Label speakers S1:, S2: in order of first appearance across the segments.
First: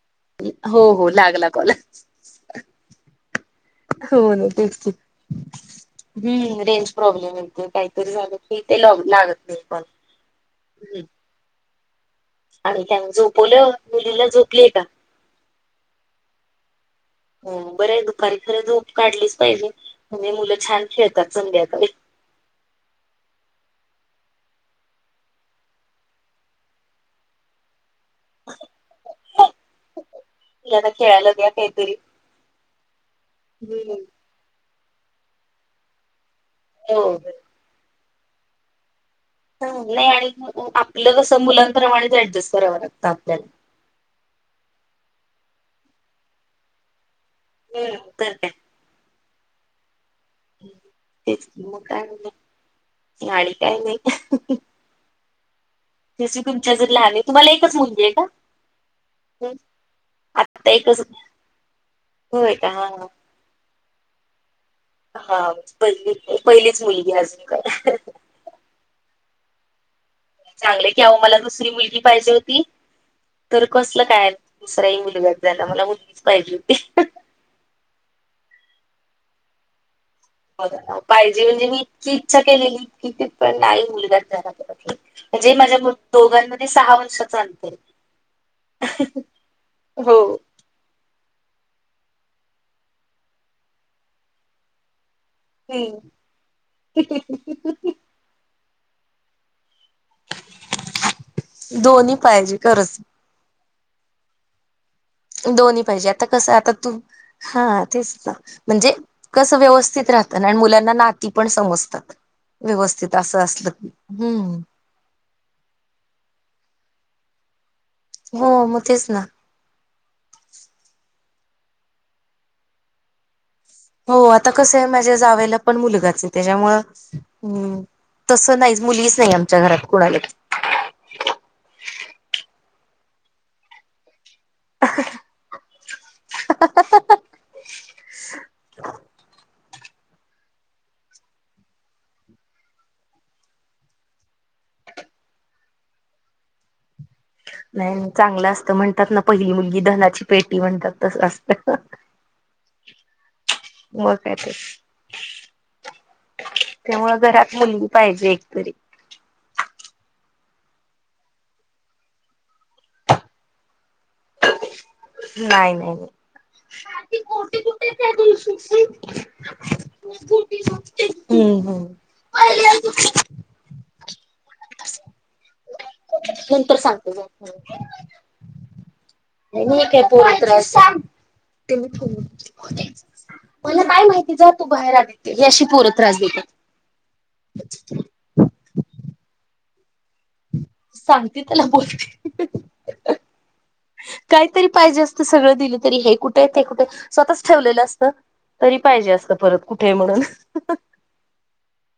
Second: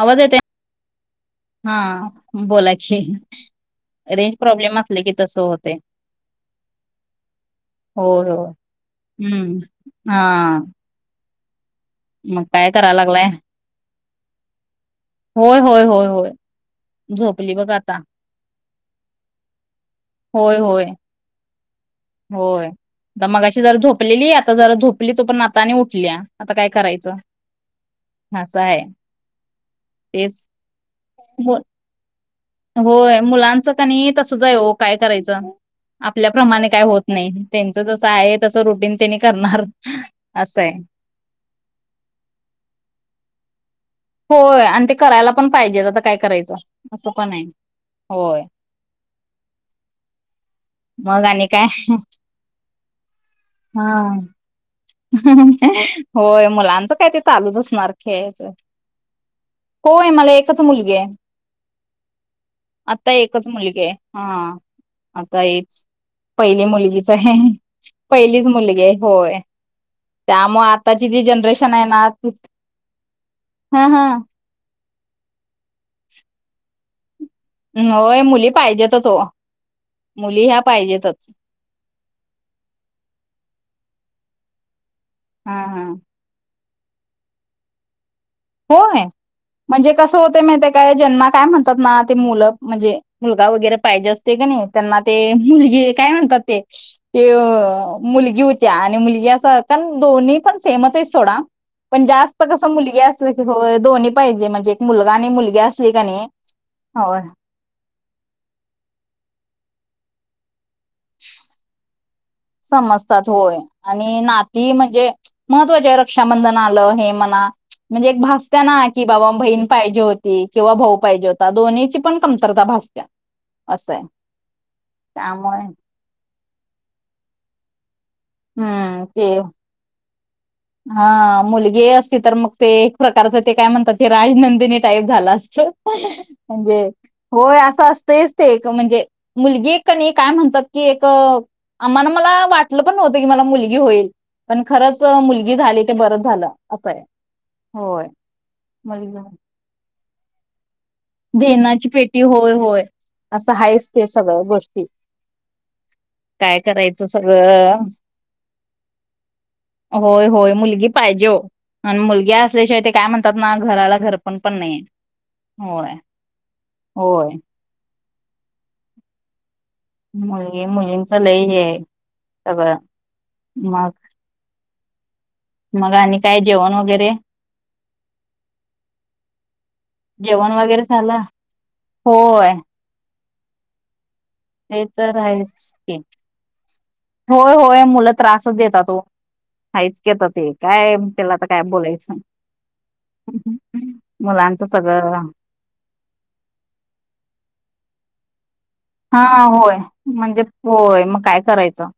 S1: आवाज येतोय
S2: हो हो लागला कॉल
S1: हा बोलाकी
S2: हो
S1: रेंज
S2: ना तेच
S1: प्रॉब्लेम असल की तसं होतंय
S2: हम्म रेंज प्रॉब्लेम येतोय काहीतरी
S1: होय
S2: झालं
S1: होय
S2: की ते लागत
S1: हम्म.
S2: नाही कॉल
S1: हा मग काय
S2: आणि
S1: कराय
S2: त्यां
S1: लागलाय?
S2: झोपवलं मुलीला झोपलीय का
S1: होय होय होय होय झोपली बघ
S2: हम्म
S1: आता.
S2: बरंय दुपारी खरं झोप काढलीच पाहिजे म्हणजे मुलं
S1: होय
S2: छान
S1: होय
S2: खेळतात संध्याकाळी
S1: होय आता मगाशी जरा झोपलेली आता जरा झोपली तो पण आता आणि उठल्या आता काय करायचं अस हाय
S2: तिला ना खेळायला द्या
S1: मु
S2: काहीतरी
S1: होय मुलांच का
S2: हम्म
S1: नाही तसच हाय ओ काय करायच आपल्याप्रमाणे काय होत
S2: हो
S1: नाही त्यांच जस आहे तस रुटीन त्यांनी करणार अस आहे
S2: आपल कस मुलांप्रमाणेच ऍडजस्ट कराव लागत आपल्याला
S1: होय आणि ते करायला पण पाहिजेच आता काय करायच अस पण आहे
S2: बर तर
S1: होय
S2: काय काय
S1: मग
S2: तेच
S1: आणि काय
S2: मग म्हणलं आणि काय
S1: हा
S2: नाही जशी
S1: होय
S2: तुमच्या जर
S1: मुलांच काय
S2: लहान
S1: ते
S2: आहे तुम्हाला
S1: चालुच
S2: एकच
S1: असणार
S2: मुलगी आहे
S1: खेळायच
S2: का
S1: होय मला एकच मुलगी आहे
S2: होय का हा हा
S1: आता एकच मुलगी आहे हां
S2: हा
S1: आता हेच
S2: पहिली
S1: पहिली
S2: पहिलीच
S1: मुलगीच
S2: मुलगी
S1: आहे
S2: अजून काय
S1: पहिलीच मुलगी आहे होय त्यामुळे
S2: चांगल आहे की
S1: आताची
S2: अहो
S1: जी
S2: मला दुसरी
S1: जनरेशन आहे
S2: मुलगी
S1: ना ती-
S2: पाहिजे होती तर
S1: हा
S2: कसल
S1: हा
S2: काय दुसराही मुलगाच झाला मला मुलगीच पाहिजे होती
S1: होय मुली पाहिजेतच हो मुली ह्या
S2: बघा
S1: पाहिजेतच
S2: पाहिजे म्हणजे मी इतकी इच्छा केले की पण नाही मुलगाच झाला जे
S1: हा
S2: माझ्या
S1: हा
S2: मम्मी दोघांमध्ये सहा वर्षाच अंतर आहे
S1: होय म्हणजे कस
S2: हो
S1: होते माहित आहे काय काय ज्यांना काय म्हणतात ना ते मुल म्हणजे मुलगा वगैरे पाहिजे असते का नाही त्यांना ते मुलगी काय
S2: हम्म
S1: म्हणतात ते ते मुलगी होत्या आणि मुलगी अस कारण दोन्ही पण सेमच आहे सोडा पण
S2: दोन्ही
S1: जास्त
S2: पाहिजे
S1: कस
S2: खरंच
S1: मुलगी अस होय दोन्ही पाहिजे म्हणजे एक मुलगा आणि मुलगी
S2: दोन्ही
S1: असली
S2: पाहिजे
S1: कानी
S2: आता कसं आता तू
S1: होय
S2: हा तेच ना म्हणजे कस व्यवस्थित राहत ना आणि मुला ना नाती पण समजतात व्यवस्थित
S1: समजतात
S2: असं
S1: होय
S2: असलं की
S1: आणि नाती
S2: हम्म
S1: म्हणजे महत्त्वाचे रक्षाबंधन आल हे म्हणा म्हणजे एक भासत्या
S2: हो मग
S1: ना की
S2: तेच
S1: बाबा बहीण पाहिजे होती किंवा भाऊ पाहिजे होता दोन्हींची पण कमतरता भासत्या असं आहे
S2: हो आता कस आहे माझ्या जावेला
S1: त्यामुळे
S2: पण मुलगाच त्याच्यामुळ हम् तस नाहीच
S1: हम्म
S2: मुलीच
S1: ते
S2: नाही आमच्या घरात कुणालाच
S1: हा मुलगी असती तर मग ते एक प्रकारच ते काय म्हणतात ते राजनंदिनी टाईप झाला असत म्हणजे होय अस असतयच ते एक म्हणजे मुलगी कणी काय म्हणतात की एक आम्हाला मला वाटल पण नव्हत की मला मुलगी होईल पण खरंच मुलगी मुलगी झाली ते बरच झाल अस आहे होय
S2: नाही चांगल असत म्हणतात ना
S1: मुलगी
S2: पहिली मुलगी धनाची पेटी म्हणतात तसं असतं.
S1: धनाची पेटी होय होय अस आहेच ते
S2: मग काय
S1: सगळ्या
S2: तर
S1: गोष्टी काय करायच
S2: त्यामुळं घरात
S1: सगळ
S2: मुलगी पाहिजे [inaudible]
S1: होय होय मुलगी पाहिजे ओ आणि मुलगी असल्याशिवाय ते काय म्हणतात ना घराला घरपण पण नाही
S2: नाही नाही
S1: होय
S2: गोठी कुठे हाय त्यादिवशीची [unintelligible]
S1: मुलगी मुलींच लय हे सगळ मग मग आणि काय जेवण
S2: नंतर
S1: वगैरे
S2: सांगते मग ठिक आहे पोरीच
S1: जेवण
S2: [unintelligible]
S1: वगैरे
S2: सांग
S1: झालं
S2: ते
S1: होय
S2: मला काय माहिती, जा तू
S1: ते
S2: बाहेर आदि,
S1: तर
S2: हे अशी
S1: आहेच
S2: पोर
S1: की
S2: त्रास
S1: होय
S2: देत्यात.
S1: त्रासच देतात ओ. हायच की आता ते, काय त्याला आता काय बोलायचं सांग.
S2: काहीतरी पाहिजे असत, सगळं दिलं तरी हे कुठ ते ते कुठे स्वतःच ठेवलेलं असतं. तरी पाहिजे
S1: हा
S2: असतं परत
S1: होय,
S2: कुठे म्हणून
S1: म्हणजे होय मग काय करायचं.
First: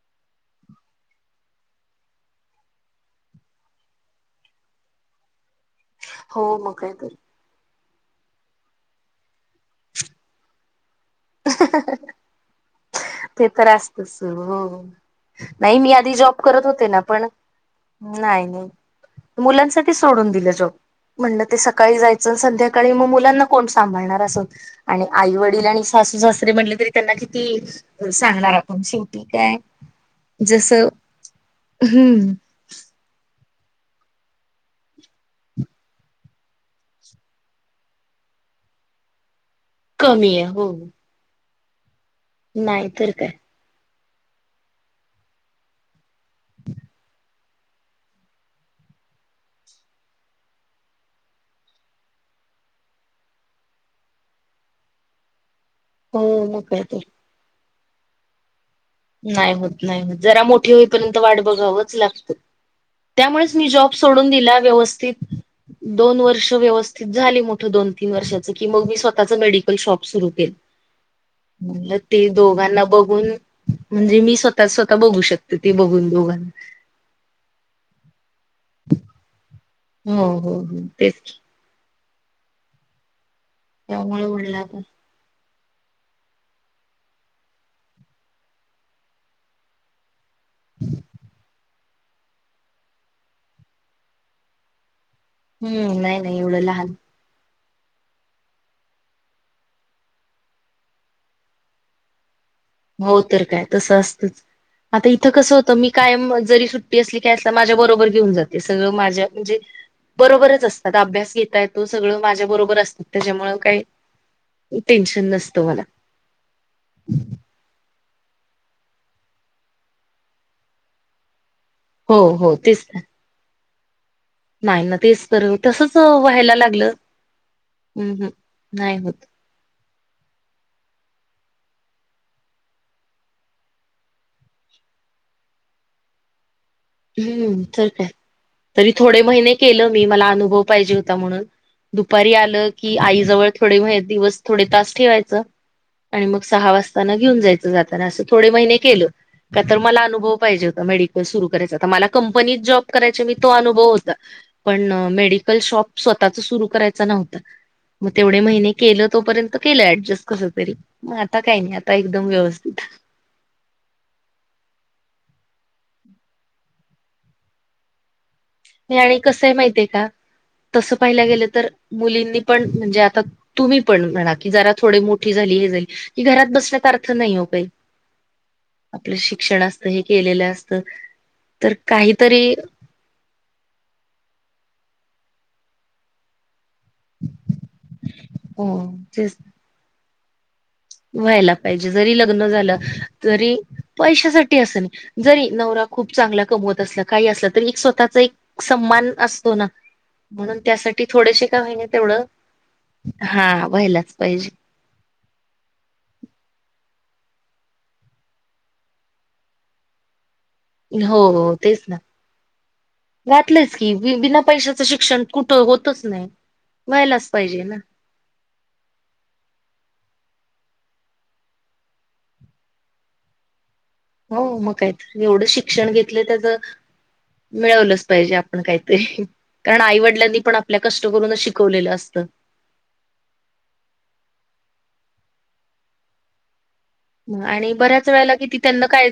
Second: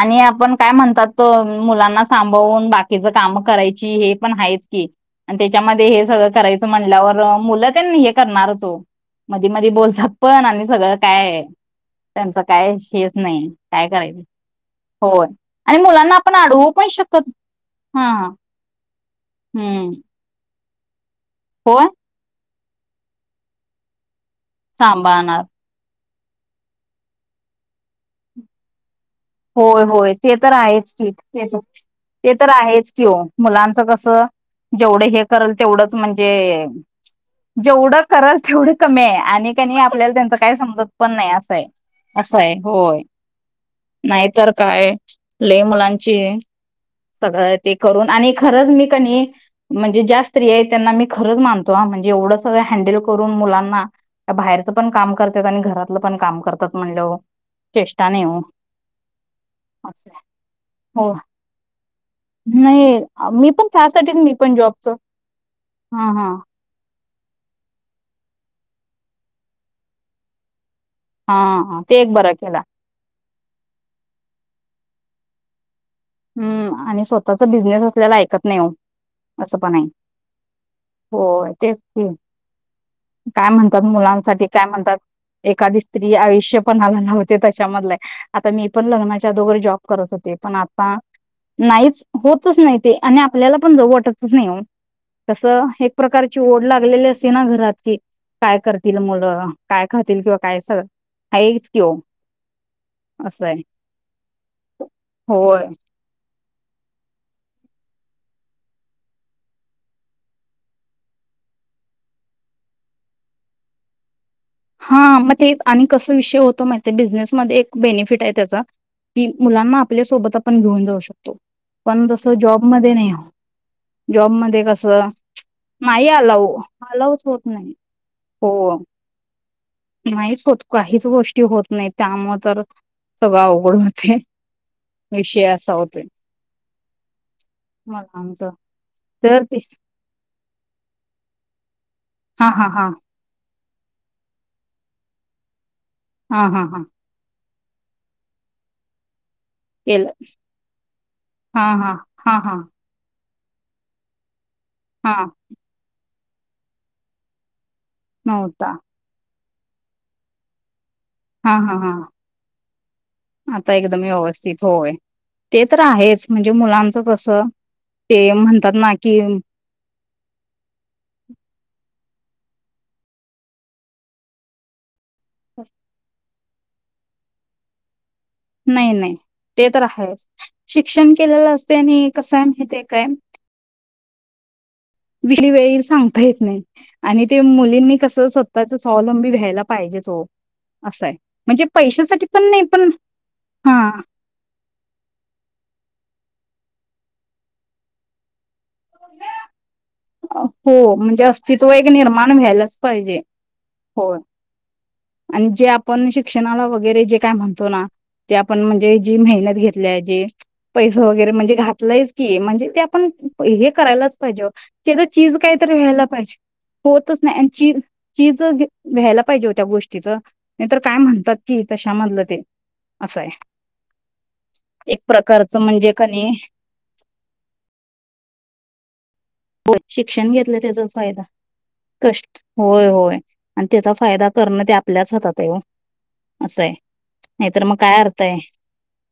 S1: आणि आपण काय म्हणतात त मुलांना सांभाळून बाकीचं कामं करायची हे पण आहेच की. आणि त्याच्यामध्ये हे सगळं
S2: हो
S1: करायचं
S2: मग कायतरी
S1: म्हणल्यावर. मुलं तेन हे करणारच ओ, मधी मधी बोलतात पण आणि सगळंच. काय? त्यांच काय श
S2: ते
S1: नाही
S2: तर
S1: काय
S2: असतच
S1: करायचं,
S2: हो.
S1: होय आणि
S2: नाही मी आधी
S1: मुलांना
S2: जॉब
S1: आपण अडवू पण शकत हा. हम्म
S2: मुलांनसाठी सोडून दिला जॉब, म्हणलं ते
S1: होय
S2: सकाळी जायचं जर संध्याकाळी मग मुलांना कोण सांभाळणार अस होतं, आणि आई
S1: सांभाळणार
S2: वडील आणि सासू सासरे म्हटले तरी त्यांना किती सांगणार. शेती काय.
S1: होय होय ते तर
S2: जसं
S1: आहेच की, ते
S2: हम्म
S1: तर आहेच की हो. मुलांचं कस, जेवढं हे करेल तेवढंच म्हणजे जेवढं करल तेवढं कमी आहे आणि त्यांनी आपल्याला
S2: कमी
S1: त्यांच
S2: आहे
S1: काय
S2: हो
S1: समजत पण नाही असंय, असंय होय.
S2: नाहीतर काय
S1: नाहीतर काय, लयी मुलांची. सगळं ते करून, आणि खरंच मी कनी म्हणजे ज्या स्त्री आहेत त्यांना मी खरंच मानतो ह, म्हणजे एवढं संगळ हँडल करून मुलांना बाहेरच पण काम करत्यात, आणि घरातलं पण काम
S2: हो मग
S1: करतात
S2: काय तर.
S1: म्हणल्यावर चेष्टा नाही ओ.
S2: नाही होत, नाही होत. जरा मोठी
S1: होय.
S2: होईपर्यंत वाट बघावच लागतं.
S1: नाही
S2: त्यामुळेच
S1: पण
S2: मी जॉब
S1: त्यासाठीच
S2: सोडून
S1: मी पण
S2: दिला,
S1: जॉबच
S2: व्यवस्थित
S1: हां,
S2: दोन
S1: हां.
S2: वर्ष व्यवस्थित झाली मोठं दोन तीन वर्षाचं की मग मी, स्वतःच मेडिकल शॉप सुरू केल.
S1: हां, हां. एक
S2: ते
S1: बरं केला.
S2: दोघांना बघून म्हणजे, मी स्वतः स्वतः बघू शकते ते बघू शकते.
S1: हम्म आणि स्वतःचा बिझनेस असलेला ऐकत नाही ओ असं पण आहे.
S2: हो हो तेच की.
S1: होय, तेच की, काय म्हणतात
S2: त्यामुळे
S1: मुलांसाठी
S2: म्हणलं
S1: काय
S2: आता
S1: म्हणतात. एखादी स्त्री आयुष्य पणाला लावते तशामधल आहे. आता मी पण लग्नाच्या अगोदर जॉब करत होते पण हा नाहीच होतच नाही ते, आणि आपल्याला पण जाऊ वाटतच नाही ओ. कस एक
S2: हम्म नाही नाही
S1: प्रकारची
S2: एवढं
S1: ओढ
S2: लहान
S1: लागलेली अस ना घरात कि, काय करतील मुलं काय खातील किंवा काय स आहे हेच की ओ.
S2: हो तर
S1: असं आहे.
S2: काय तसं असतंच, आता इथं कसं
S1: होय.
S2: होतं मी कायम जरी सुट्टी असली काय असलं, माझ्या बरोबर घेऊन जाते सगळं माझ्या म्हणजे. बरोबरच असतात अभ्यास घेता येतो, सगळं माझ्या बरोबर असतात त्याच्यामुळ काही.
S1: हा
S2: टेन्शन
S1: मग तेच
S2: नसतं मला
S1: आणि कस विषय होतो माहितेय? बिझनेसमध्ये एक बेनिफिट आहे त्याचा की, मुलांना आपल्या सोबत आपण घेऊन जाऊ शकतो. पण
S2: हो
S1: तस
S2: हो तेच
S1: जॉबमध्ये
S2: ना.
S1: नाही हो. जॉबमध्ये कस,
S2: नाही ना तेच तर तसच
S1: नाही आलाऊ
S2: व्हायला लागलं
S1: आलाऊ च होत नाही.
S2: हम्म हम्म,
S1: हो,
S2: नाही होत.
S1: नाहीच होत. काहीच गोष्टी होत नाहीत, त्यामुळे तर सगळं अवघड होतय. विषय असा होतोय.
S2: हम्म, तर काय.
S1: मला आमचा
S2: तरी थोडे
S1: तर
S2: महिने
S1: ते
S2: केलं मी. मला अनुभव पाहिजे होता म्हणून. दुपारी
S1: हां,
S2: आलं
S1: हां, हां.
S2: की, आई जवळ थोडे दिवस, थोडे तास ठेवायचं. आणि मग
S1: हां, हां,
S2: सहा
S1: हां.
S2: वाजताना घेऊन जायचं जाताना, असं थोडे महिने केले. का? तर मला
S1: केलं.
S2: अनुभव पाहिजे होता, मेडिकल सुरु
S1: हां,
S2: करायचा.
S1: हां.
S2: मला
S1: हां,
S2: कंपनीत
S1: हां.
S2: जॉ जॉब करायचे मी. तो अनुभव होता, पण
S1: हां,
S2: मेडिकल शॉप स्वतःच सुरु करायच नव्हत, मग तेवढे
S1: नव्हता.
S2: महिने केलं तोपर्यंत केलं ऍडजस्ट कस तरी, मग आता
S1: हां,
S2: काही नाही
S1: हां,
S2: आता
S1: हां.
S2: एकदम व्यवस्थित.
S1: आता एकदम व्यवस्थित होय. ते तर आहेच म्हणजे मुलांचं कसं ते म्हणतात ना
S2: नाही
S1: की
S2: आणि कसं माहितीय का? तसं पाहिलं गेलं तर, मुलींनी पण म्हणजे आता तुम्ही पण म्हणा की, जरा थोडे मोठ झाली हे झाली की, घरात बसण्यात अर्थ नाही हो काही.
S1: नाही नाही,
S2: आपलं शिक्षण
S1: ते तर
S2: असतं हे
S1: आहेच.
S2: केलेलं असतं
S1: शिक्षण केलेलं
S2: तर
S1: असतय आणि कसंय
S2: काहीतरी
S1: माहितेय काय? वेळ येईल सांगता येत नाही, आणि ते मुलींनी कसं स्वतःच
S2: अ
S1: स्वावलंबी व्हायला पाहिजेच ओ. असं आहे.
S2: व्हायला
S1: म्हणजे
S2: पाहिजे. जरी
S1: पैशासाठी
S2: लग्न
S1: पण नाही
S2: झालं,
S1: पण
S2: तरी
S1: हा
S2: पैशासाठी अस नाही जरी नवरा खूप चांगला कमवत असला, काही असला, तरी एक स्वतःचा एक सम्मान असतो ना. म्हणून
S1: हो
S2: त्यासाठी
S1: म्हणजे
S2: थोडेसे का
S1: अस्तित्व
S2: होईना
S1: एक
S2: तेवढं,
S1: निर्माण व्हायलाच पाहिजे
S2: हा, व्हायलाच
S1: होय.
S2: पाहिजे.
S1: आणि जे आपण शिक्षणाला वगैरे जे काय म्हणतो ना. ते आपण म्हणजे जी मेहनत घेतल्या जे पैसे वगैरे म्हणजे
S2: हो तेच ना
S1: घातलंयच की, म्हणजे ते आपण हे
S2: घातलंच की
S1: करायलाच
S2: बि- बिना
S1: पाहिजे ओ,
S2: पैशाचं
S1: त्याच
S2: शिक्षण
S1: चीज
S2: कुठं
S1: कायतरी
S2: होतच
S1: व्हायला
S2: नाही
S1: पाहिजे. होतच
S2: व्हायलाच
S1: नाही आणि
S2: पाहिजे ना
S1: चीज चीज व्यायला पाहिजे ओ त्या गोष्टीचं. नाही तर काय म्हणतात की, तशामधलं ते. असंय.
S2: हो, मग काय त एवढं शिक्षण
S1: म्हणजे
S2: घेतलं
S1: कणी
S2: त्याच मिळवलंच पाहिजे आपण काहीतरी. कारण
S1: शिक्षण
S2: आईवडिलांनी पण
S1: घेतलं
S2: आपल्या
S1: त्याचा
S2: कष्ट
S1: फायदा
S2: करूनच शिकवलेलं असतं.
S1: कष्ट होय होय, आणि त्याचा फायदा करणं, ते आपल्याच हातात आहे ओ असंय. नाही तर
S2: आणि
S1: मग काय
S2: बऱ्याच
S1: अर्थ
S2: वेळेला
S1: आहे.
S2: किती त्यांना काय,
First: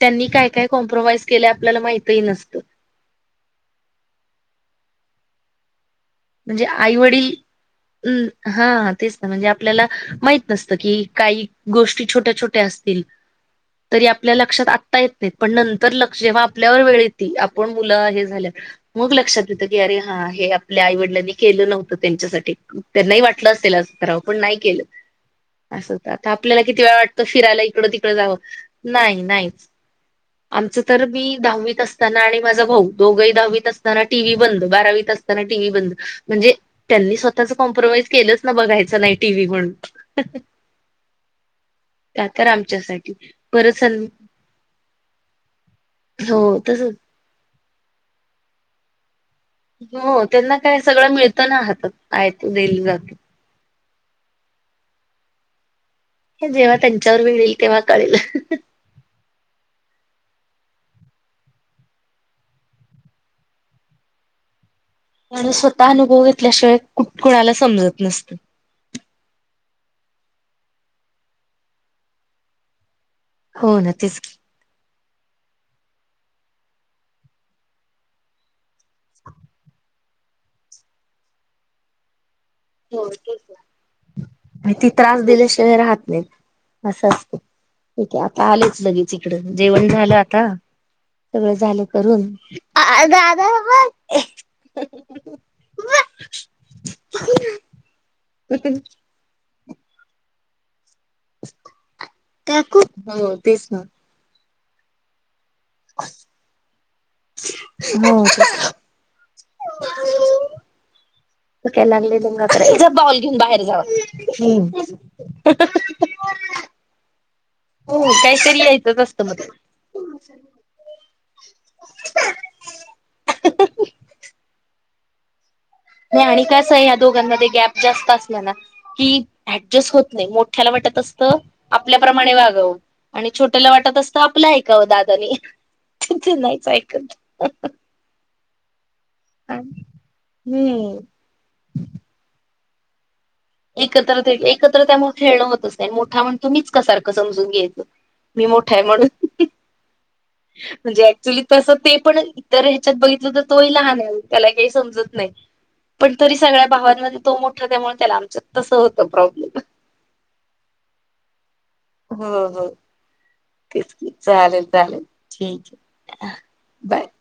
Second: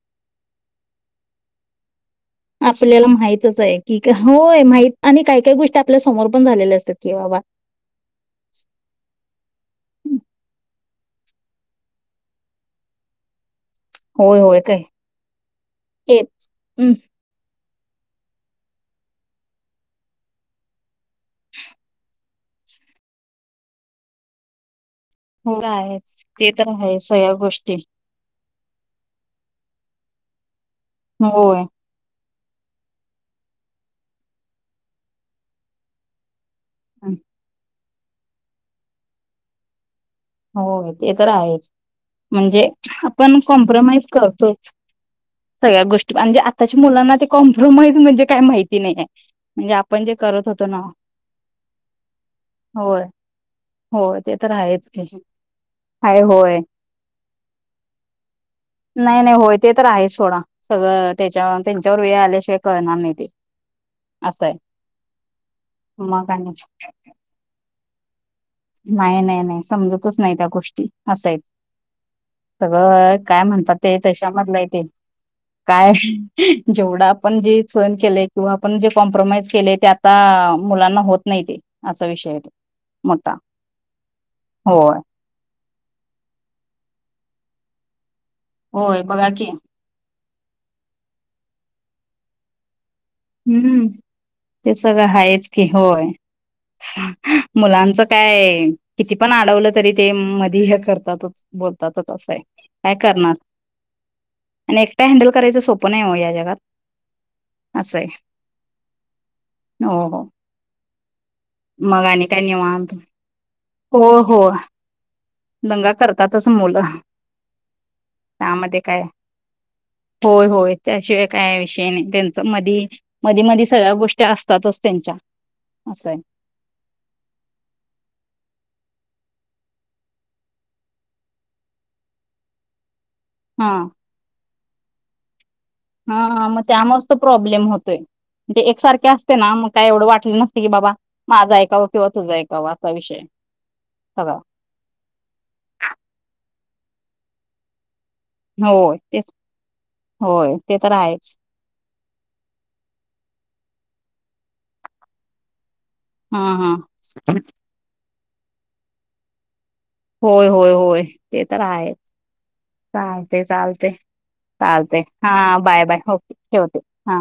S2: त्यांनी काय काय कॉम्प्रोमाइज केलंय. आपल्याला माहितही नसतं.
S1: आपल्याला माहितच आहे की, होय. माह आणि काही काही गोष्टी आपल्या समोर पण झालेल्या असतात की, बाबा
S2: हम्म, हा तेच ना. म्हणजे आपल्याला माहित नसतं की, काही गोष्टी छोट्या छोट्या असतील. तरी आपल्या
S1: होय होय
S2: लक्षात
S1: काय
S2: आत्ता येत नाहीत, पण नंतर लक्ष
S1: येत
S2: जेव्हा आपल्यावर
S1: हं,
S2: वेळ येती. आपण मुलं हे झाल्या मग लक्षात येतं की, अरे, हा हे आपल्या आईवडी केलं नव्हतं त्यांच्यासाठी. त्यांनाही वाटलं असेल असं करावं, पण नाही केलं.
S1: हो
S2: असंच.
S1: आहेच
S2: आता
S1: ते
S2: आपल्याला
S1: तर
S2: किती वेळा
S1: आहे
S2: वाटतं,
S1: सगळ्या
S2: फिरायला
S1: गोष्टी
S2: इकडं तिकडं जावं. नाही नाही, आमच तर मी
S1: होय
S2: दहावीत अस ताना आणि माझा भाऊ दोघही दहावीत असताना टी व्ही बंद, बारावीत असताना टी व्ही बंद. म्हणजे
S1: हं,
S2: त्यांनी स्वतःच कॉम्प्रोमाइज केलंच ना, बघायचं नाही टी व्ही म्हणून.
S1: हो, ते तर आहेच.
S2: त्या तर
S1: म्हणजे
S2: आमच्यासाठी
S1: आपण
S2: परत सन
S1: कॉम्प्रोमाइज करतोच सगळ्या गोष्टी,
S2: हो
S1: म्हणजे आताच्या
S2: तस
S1: मुलांना ते कॉम्प्रोमाइज म्हणजे काय माहिती नाहीये. म्हणजे आपण जे
S2: हो,
S1: करत
S2: त्यांना
S1: होतो
S2: काय
S1: ना
S2: सगळं मिळतं ना हातात. आयत दिलं जात.
S1: हो, ते तर आहेच की. आहे
S2: हे
S1: होय
S2: जेव्हा त्यांच्यावर वेळ येईल तेव्हा कळेल.
S1: नाही नाही, होय, ते तर आहेच सोडा, सगळं त्याच्या त्यांच्यावर वेळ आल्याशिवाय कळणार नाही ते. असंय.
S2: म्हणजे स्वतः अनुभव घेतल्याशिवाय कुठ कुणाला समजत नसत.
S1: नाही नाही नाही, समजतचं नाही त्या गोष्टी असंय. सगळं काय म्हणतात
S2: हो ना
S1: ते
S2: तेच की.
S1: तश्यामधलंय तेे. काय जेवढा आपण जे सहण केलेय किंवा आपण जे कॉम्प्रोमाइज केले त्यात ता मुलांना होत नाही ते असा विषय तो.
S2: होय.
S1: मोठा
S2: अन् ती
S1: होय
S2: त्रास दिल्याशिवाय राहत नाही असं असतं. ठीक आहे आता आलेच
S1: होय
S2: लगेच
S1: बघा की
S2: इकडं जेवण झालं आता, सगळं झालं करून
S1: हम्म, ते सगळं आहेच की होय. मुलांच काय किती पण अडवलं तरी ते मधी हे कर तात बोलतातच असं आहे
S2: काकू
S1: काय
S2: हो
S1: करणार?
S2: तेच ना
S1: आणि एकटं हँडल करायचं सोपं नाही ओ या जगात. असं आहे
S2: हो.
S1: हो हो.
S2: [unintelligible]
S1: मग आणि काय निवांत
S2: जा बॉल घेऊन बाहेर जावा.
S1: हो हो, दंगा करतातच मुलं.
S2: हो काहीतरी
S1: त्यामध्ये
S2: यायचंच
S1: काय
S2: असतं मध्ये.
S1: होय होय, त्याशिवाय काय विषयी नाही त्यांच मधी मधी मधी सगळ्या गोष्टी असतातच त्यांच्या. असं आहे
S2: नाही आणि कसं आहे या दोघांमध्ये गॅप जास्त असलाना की ऍडजस्ट होत नाही, मोठ्याला वाटत असतं आपल्याप्रमाणे वागावं आणि
S1: हा
S2: छोट्याला वाटत असतं आपलं ऐकावं दादानी. ते
S1: हा मग
S2: नाहीच
S1: त्यामुळंच
S2: ऐकत
S1: तर प्रॉब्लेम होतोय. मग ते एकसारखे असते ना मग काय एवढं वाटलं नसते की बाबा
S2: हम्म
S1: माझा ऐकावं किंवा तुझा ऐकावं असा विषय.
S2: एकत्र
S1: सगळा
S2: एकत्र त्यामुळे खेळणं होतचं नाही मोठा म्हणतो मीच का सारखं समजून घ्यायचं. मी मोठा आहे
S1: होय ते
S2: म्हणून,
S1: होय ते तर
S2: म्हणजे
S1: आहेच
S2: ऍक्च्युली तसं ते पण इतर ह्याच्यात बघितलं तर तोही लहान आहे त्याला काही समजत नाही. पण तरी
S1: हा
S2: सगळ्या
S1: हा
S2: भावांमध्ये तो मोठा त्यामुळे त्याला आमचं तसं होतं प्रॉब्लेम.
S1: होय होय होय, ते तर आहे.
S2: हं हं. तेच की चालेल
S1: चालते
S2: चालेल,
S1: हा
S2: ठीक
S1: बाय बाय
S2: आहे
S1: ओके ठेवते
S2: बाय.
S1: हा